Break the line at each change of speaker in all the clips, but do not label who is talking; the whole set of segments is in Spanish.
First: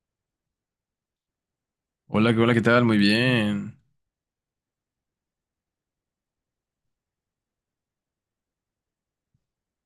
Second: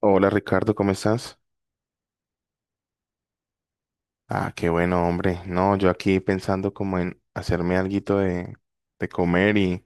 Hola Ricardo, ¿cómo estás?
Hola, hola, ¿qué tal? Muy bien.
Ah, qué bueno, hombre. No, yo aquí pensando como en hacerme alguito de comer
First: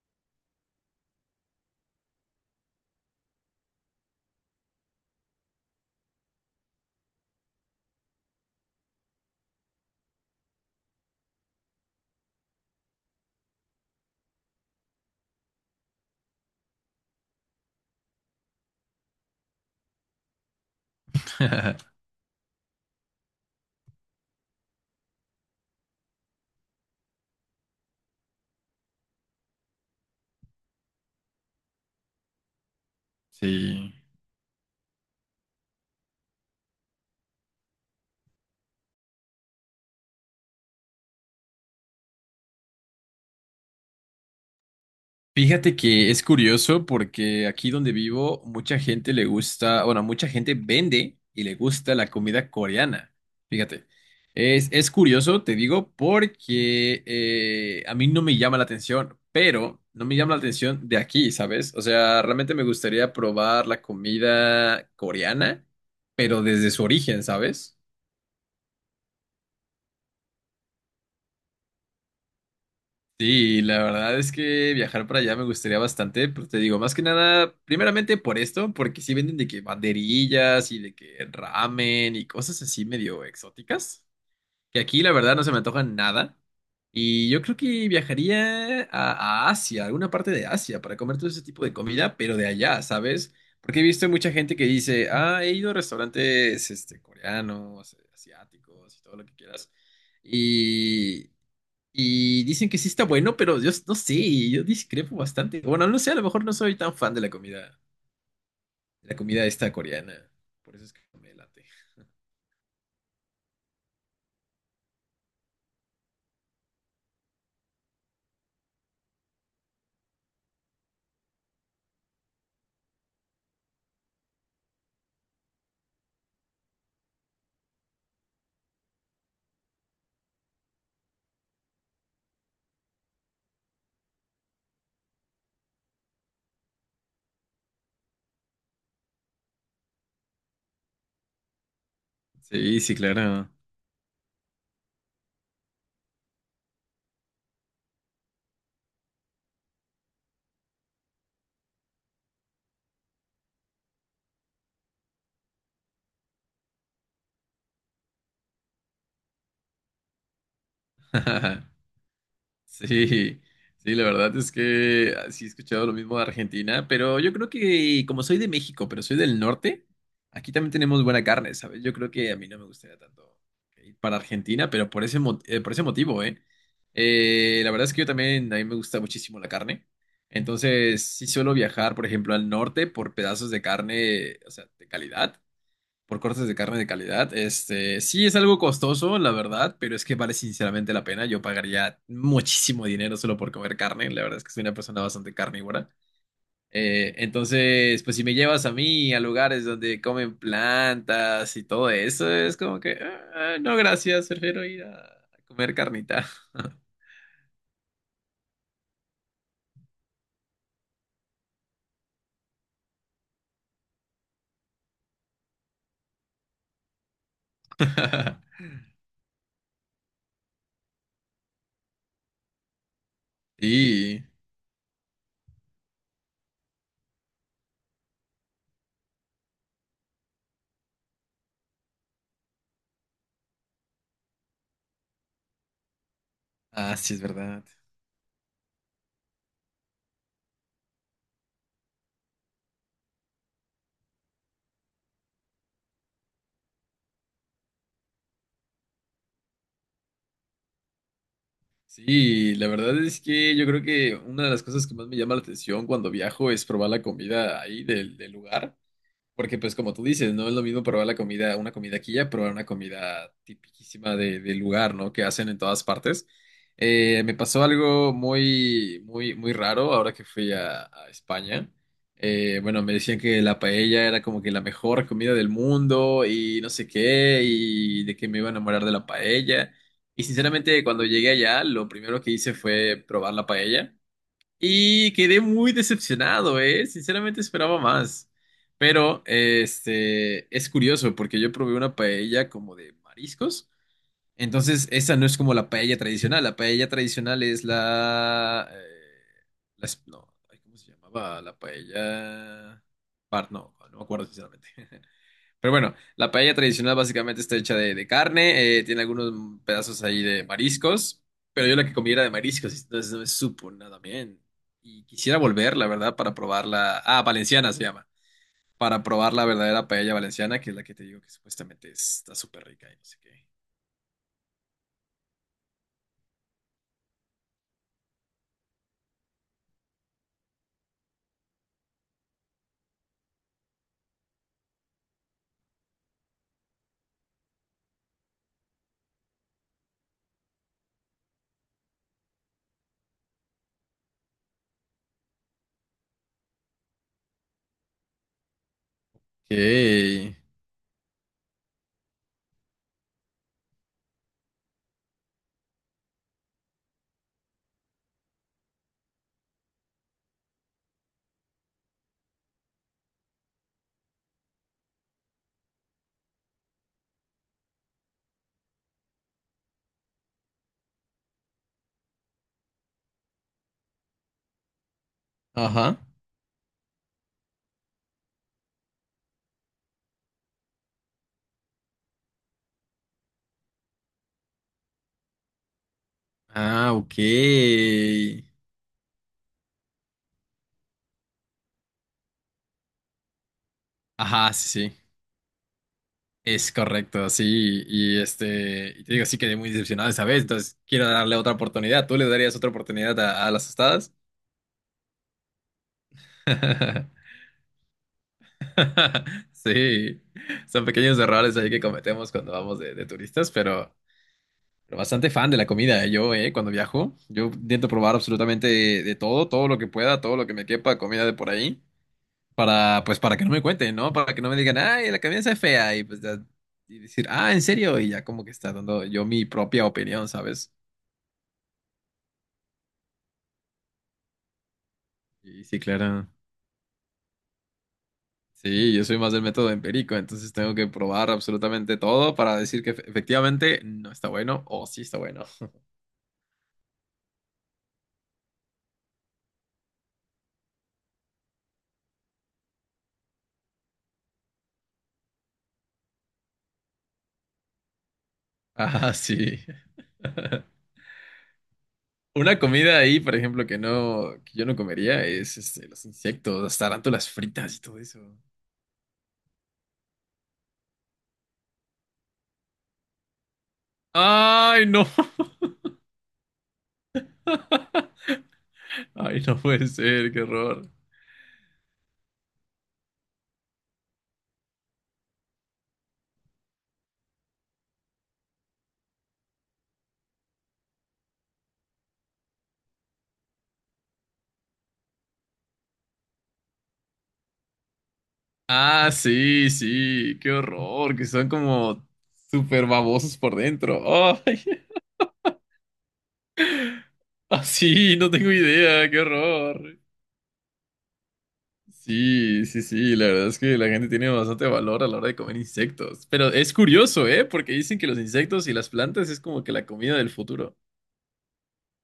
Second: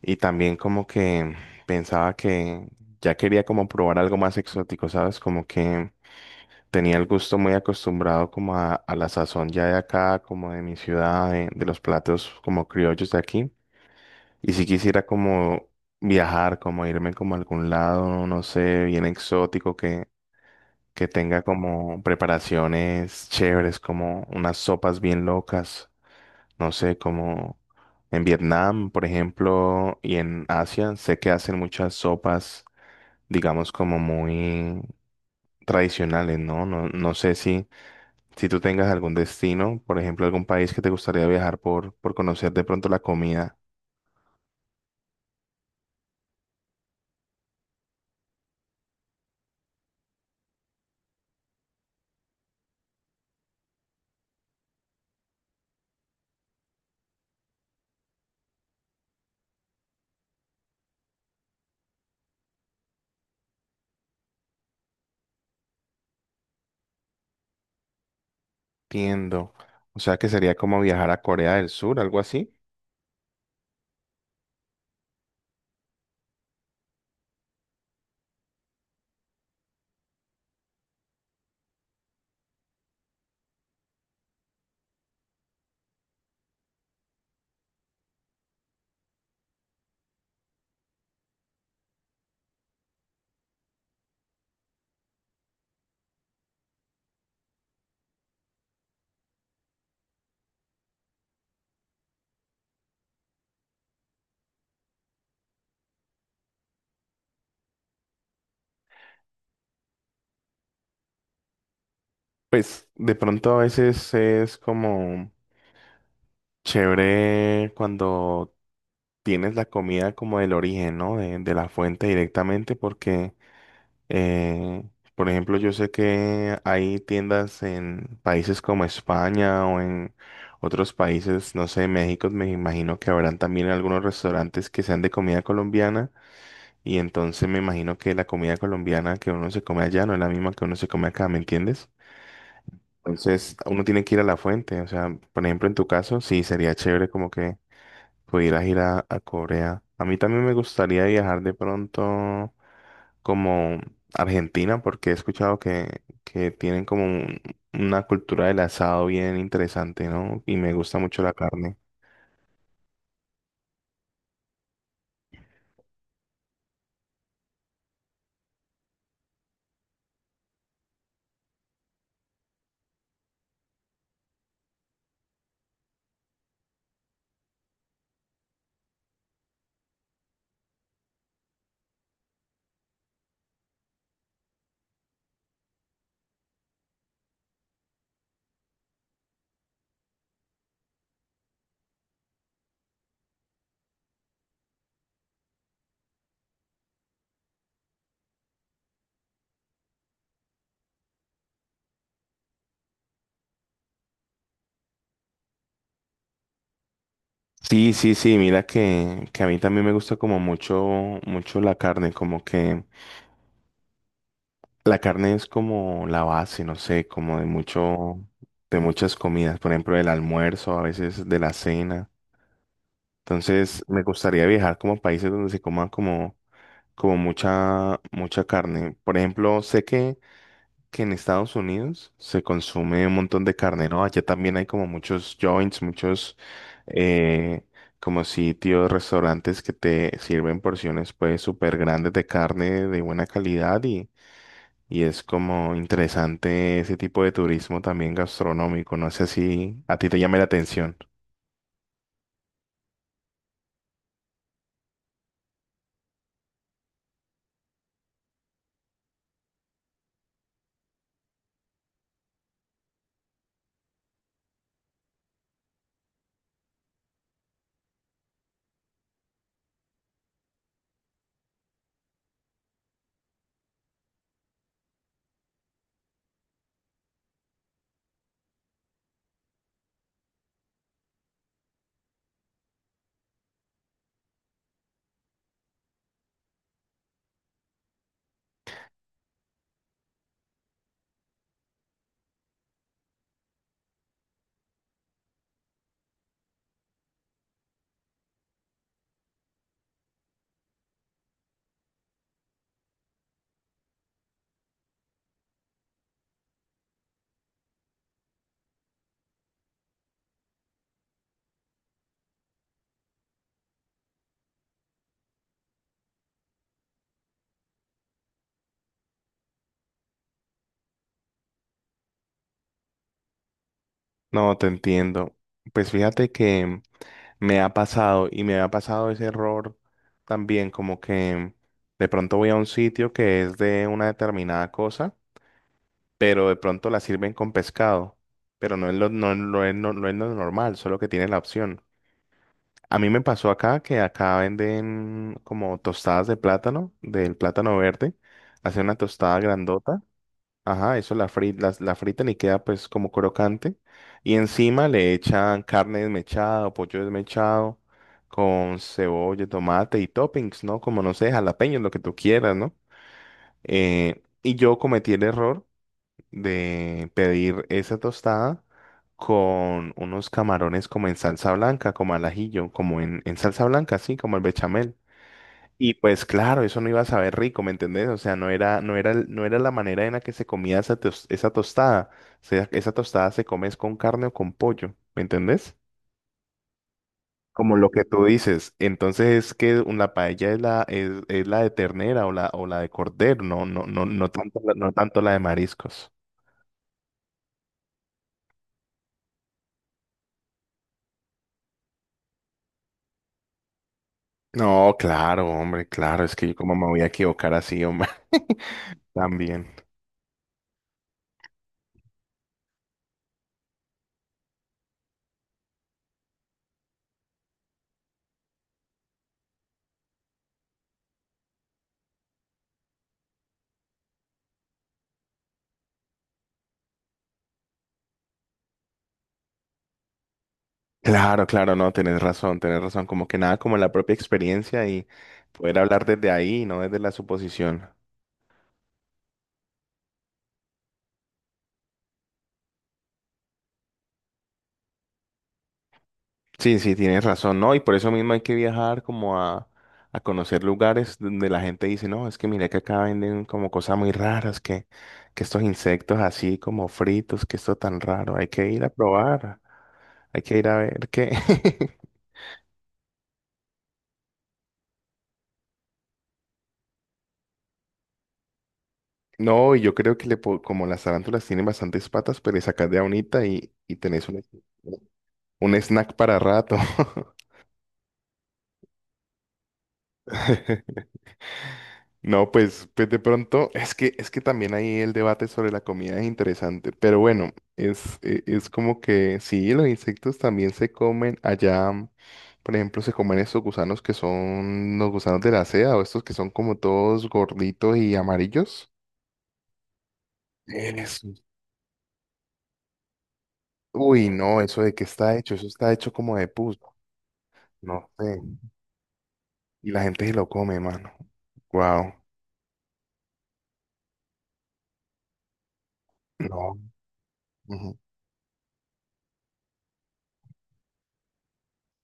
y también como que pensaba que ya quería como probar algo más exótico, ¿sabes? Como que tenía el gusto muy acostumbrado como a la sazón ya de acá, como de mi ciudad, de los platos como criollos de aquí. Y si quisiera como viajar, como irme como a algún lado, no sé, bien exótico que tenga como preparaciones chéveres, como unas sopas bien locas, no sé, como en Vietnam, por ejemplo, y en Asia, sé que hacen muchas sopas, digamos,
Sí.
como muy tradicionales, ¿no? No, sé si, si tú tengas algún destino, por ejemplo, algún país que te gustaría viajar por conocer de pronto la comida.
Fíjate que es curioso porque aquí donde vivo, mucha gente le gusta, bueno, mucha gente vende y le gusta la comida coreana. Fíjate. Es curioso, te digo, porque a mí no me llama la atención, pero no me llama la atención de aquí, ¿sabes? O sea, realmente me gustaría probar la comida coreana, pero desde su origen, ¿sabes?
Entiendo. O sea que sería como viajar a Corea del Sur, algo así.
Sí, la verdad es que viajar para allá me gustaría bastante, pero te digo, más que nada, primeramente por esto, porque sí venden de que banderillas y de que ramen y cosas así medio exóticas, que aquí la verdad no se me antojan nada. Y yo creo que viajaría a Asia, alguna parte de Asia, para comer todo ese tipo de comida, pero de allá, ¿sabes? Porque he visto mucha gente que dice, ah, he ido a restaurantes este, coreanos, asiáticos y todo lo que quieras. Y dicen que sí está bueno, pero yo no sé, yo discrepo bastante. Bueno, no sé, a lo mejor no soy tan fan de la comida esta coreana. Por eso es que no me late.
Pues de pronto a veces es como chévere cuando tienes la comida como del origen, ¿no? De la fuente directamente, porque, eh, por ejemplo, yo sé que hay tiendas en países como España o en otros países, no sé, México, me imagino que habrán también algunos restaurantes que sean de comida colombiana, y entonces me imagino que la comida colombiana que uno se come allá no es la misma que uno se come acá, ¿me entiendes?
Sí, sí, claro.
Entonces, uno tiene que ir a la fuente, o sea, por ejemplo, en tu caso, sí, sería chévere como que pudieras ir a Corea. A mí también me gustaría viajar de pronto como Argentina, porque he escuchado que tienen como una cultura del asado bien interesante, ¿no? Y me gusta mucho la carne.
Sí, sí, la verdad es que sí he escuchado lo mismo de Argentina, pero yo creo que como soy de México, pero soy del norte, aquí también tenemos buena carne, ¿sabes? Yo creo que a mí no me gustaría tanto ir para Argentina, pero por ese, por ese motivo, ¿eh? La verdad es que yo también, a mí me gusta muchísimo la carne. Entonces, sí suelo viajar, por ejemplo, al norte por pedazos de carne, o sea, de calidad por cortes de carne de calidad. Este, sí es algo costoso, la verdad, pero es que vale sinceramente la pena. Yo pagaría muchísimo dinero solo por comer carne. La verdad es que soy una persona bastante carnívora. Entonces, pues si me llevas a mí a lugares donde comen plantas y todo eso, es como que, "Ah, no, gracias, prefiero ir a comer carnita".
Sí, sí, sí, mira que a mí también me gusta como mucho, mucho la carne, como que la carne es como la base, no sé, como de mucho, de muchas comidas, por ejemplo, del almuerzo, a veces de la cena. Entonces, me
Sí,
gustaría viajar como a países donde se coman como mucha, mucha carne. Por ejemplo, sé que en Estados Unidos se consume un montón de carne, ¿no? Allá también hay como muchos joints, muchos
ah, sí, es
eh,
verdad.
como sitios, restaurantes que te sirven porciones pues súper grandes de carne de buena calidad y es como interesante ese tipo de turismo también gastronómico. No sé si a ti te llame la atención.
Sí, la verdad es que yo creo que una de las cosas que más me llama la atención cuando viajo es probar la comida ahí del, del lugar. Porque pues como tú dices, no es lo mismo probar la comida, una comida aquí ya, probar una comida tipiquísima de, del lugar, ¿no? Que hacen en todas partes. Me pasó algo muy, muy, muy raro ahora que fui a España. Bueno, me decían que la paella era como que la mejor comida del mundo y no sé qué, y de que me iba a enamorar de la paella. Y sinceramente, cuando llegué allá, lo primero que hice fue probar la paella. Y quedé muy decepcionado, ¿eh? Sinceramente esperaba más. Pero, este, es curioso porque yo probé una paella como de mariscos. Entonces, esa no es como la paella tradicional. La paella tradicional es la... no, ay, ¿cómo se llamaba? La paella... Par, no, no me acuerdo sinceramente. Pero bueno, la paella tradicional básicamente está hecha de carne, tiene algunos pedazos ahí de mariscos, pero yo la que comí era de mariscos, entonces no me supo nada bien. Y quisiera volver, la verdad, para probarla. Ah, valenciana se llama. Para probar la verdadera paella valenciana, que es la que te digo que supuestamente está súper rica y no sé qué.
No, te entiendo. Pues fíjate que me ha pasado y me ha pasado ese error también, como que de pronto voy a un sitio que es de una determinada cosa, pero de pronto la sirven con pescado, pero no es lo normal, solo que tiene la opción. A mí me pasó acá que acá venden como tostadas de plátano, del plátano verde, hacen una tostada grandota.
Ok.
Ajá, eso la fritan y queda pues como crocante. Y encima le echan carne desmechada o pollo desmechado con cebolla, tomate y toppings, ¿no? Como no sé, jalapeños, lo que tú quieras, ¿no? Y yo cometí el error de pedir esa tostada con unos camarones como en salsa blanca, como al ajillo, como en salsa blanca, así como el bechamel. Y
Ajá.
pues claro, eso no iba a saber rico, ¿me entendés? O sea, no era la manera en la que se comía esa tostada. O sea, esa tostada se come es con carne o con pollo, ¿me entendés?
Ah, ok.
Como lo que tú dices. Entonces es que la paella es la de ternera o o la de cordero, no, no, no, no
Ajá,
tanto
sí,
no
sí.
tanto la de mariscos.
Es correcto, sí, y este, y te digo, sí quedé muy decepcionado esa vez, entonces quiero darle otra oportunidad. ¿Tú le darías otra oportunidad a las tostadas?
No, claro, hombre, claro, es que yo como me voy a equivocar así, hombre, también.
Sí, son pequeños errores ahí que cometemos cuando vamos de turistas, pero bastante fan de la comida, ¿eh? Yo, cuando viajo, yo intento probar absolutamente de todo, todo lo que pueda, todo lo que me quepa, comida de por ahí, para, pues, para que no me cuenten, ¿no? Para que no me digan, ay, la comida está fea, y pues ya y decir, ah, ¿en serio? Y ya como que está dando yo mi propia opinión, ¿sabes?
Claro, claro, no, tenés razón, como que nada como la propia experiencia y
Sí,
poder
sí,
hablar
claro.
desde ahí, no desde la suposición.
Sí, yo soy más del método empírico, entonces tengo que probar absolutamente todo para decir que efectivamente no está bueno o sí está bueno.
Sí, sí, tienes razón, ¿no? Y por eso mismo hay que viajar como a conocer lugares donde la gente dice, no, es que mira que acá venden como cosas muy raras, que estos insectos así como fritos, que esto tan raro, hay que ir a
Ah,
probar,
sí.
hay que ir a ver qué.
Una comida ahí, por ejemplo, que no, que yo no comería es este, los insectos, las tarántulas fritas y todo eso.
No, y yo creo que como las tarántulas tienen bastantes patas, pero le sacas de a unita y tenés una...
¡Ay, no!
un snack para rato.
¡Ay, no puede ser! ¡Qué horror!
No, pues, pues de pronto, es que también ahí el debate sobre la comida es interesante, pero bueno, es como que sí, los insectos también se comen allá, por ejemplo, se comen estos gusanos que son los gusanos de la seda o estos que son como todos gorditos y amarillos.
Ah, sí, sí, qué horror, que
Eso.
son como súper babosos por dentro.
Uy, no,
¡Ay!
eso de qué está hecho, eso está hecho como de pus,
Ah,
no
sí, no
sé,
tengo idea, qué
y
horror.
la gente se lo come, mano. Wow.
Sí, sí, sí, la verdad es que la gente tiene bastante valor a la hora de comer insectos. Pero es
No.
curioso, ¿eh? Porque dicen que los insectos y las plantas es como que la comida del futuro.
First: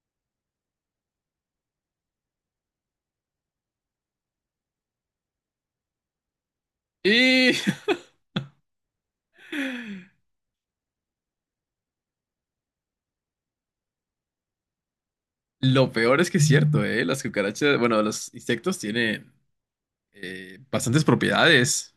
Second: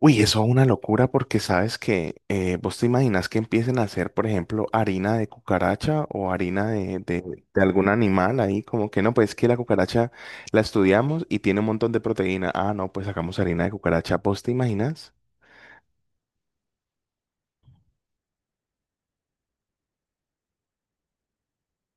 Uy, eso es una locura porque sabes que vos te imaginas que empiecen a hacer, por ejemplo, harina de cucaracha o harina
Y
de algún animal ahí, como que no, pues que la cucaracha la estudiamos y tiene un montón de proteína. Ah, no, pues sacamos harina de cucaracha. ¿Vos te imaginas?
lo peor es que es cierto, ¿eh? Las cucarachas, bueno, los insectos tienen bastantes propiedades.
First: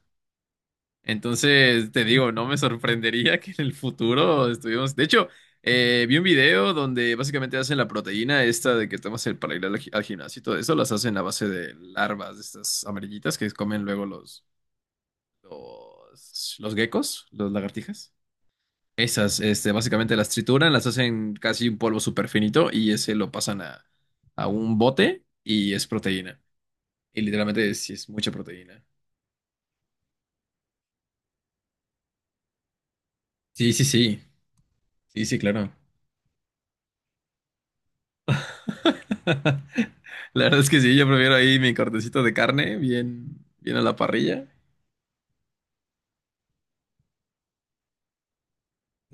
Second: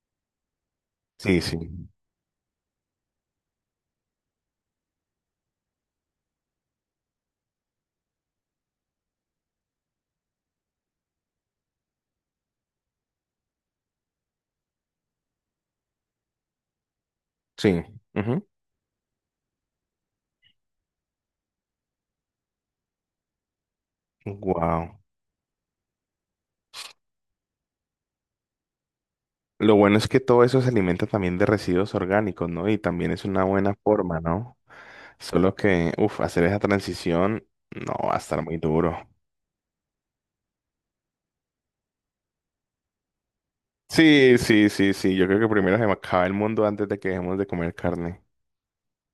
Sí, sí,
Entonces, te digo, no me sorprendería que en el futuro estuvimos... De hecho, vi un video donde básicamente hacen la proteína esta de que tomas el para ir al, al gimnasio y todo eso, las hacen a base de larvas, de estas amarillitas que comen luego los geckos, los
sí.
lagartijas. Esas, este, básicamente las trituran, las hacen casi un polvo súper finito y ese lo pasan a un
Wow.
bote y es proteína. Y literalmente sí es mucha proteína.
Lo bueno es que todo eso se alimenta también de residuos orgánicos, ¿no? Y también es una
Sí,
buena
sí,
forma,
sí.
¿no?
Sí, sí,
Solo
claro.
que, uff, hacer esa transición no va a estar muy duro.
La verdad es que sí, yo prefiero ahí mi cortecito de carne, bien, bien a la
Sí,
parrilla.
sí, sí, sí. Yo creo que primero se me acaba el mundo antes de que dejemos de comer carne.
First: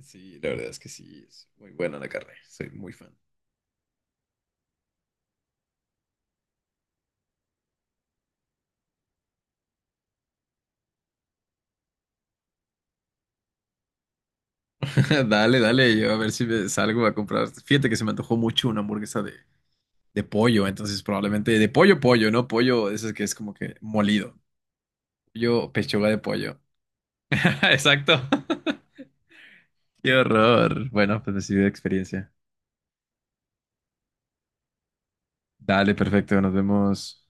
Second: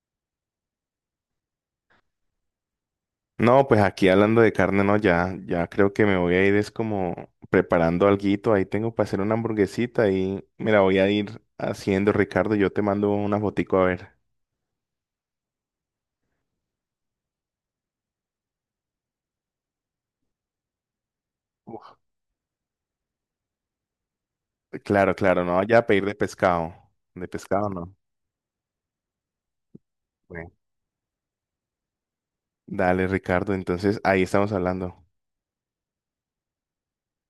Sí, la verdad es que sí, es muy buena la carne, soy muy fan.
No, pues aquí hablando de carne, no, ya creo que me voy a ir es como preparando alguito. Ahí tengo para hacer una hamburguesita y mira, voy a ir haciendo, Ricardo. Yo te mando una fotico a ver.
Dale, dale, yo a ver si me salgo a comprar. Fíjate que se me antojó mucho una hamburguesa de pollo, entonces probablemente de
Uf,
pollo, pollo, ¿no? Pollo, eso es que es como que molido.
claro, claro, no
Yo,
vaya a pedir
pechuga
de
de pollo.
pescado. De pescado no.
Exacto. Qué
Bueno.
horror. Bueno, pues decidí de experiencia.
Dale, Ricardo. Entonces ahí estamos hablando.
Dale, perfecto, nos vemos.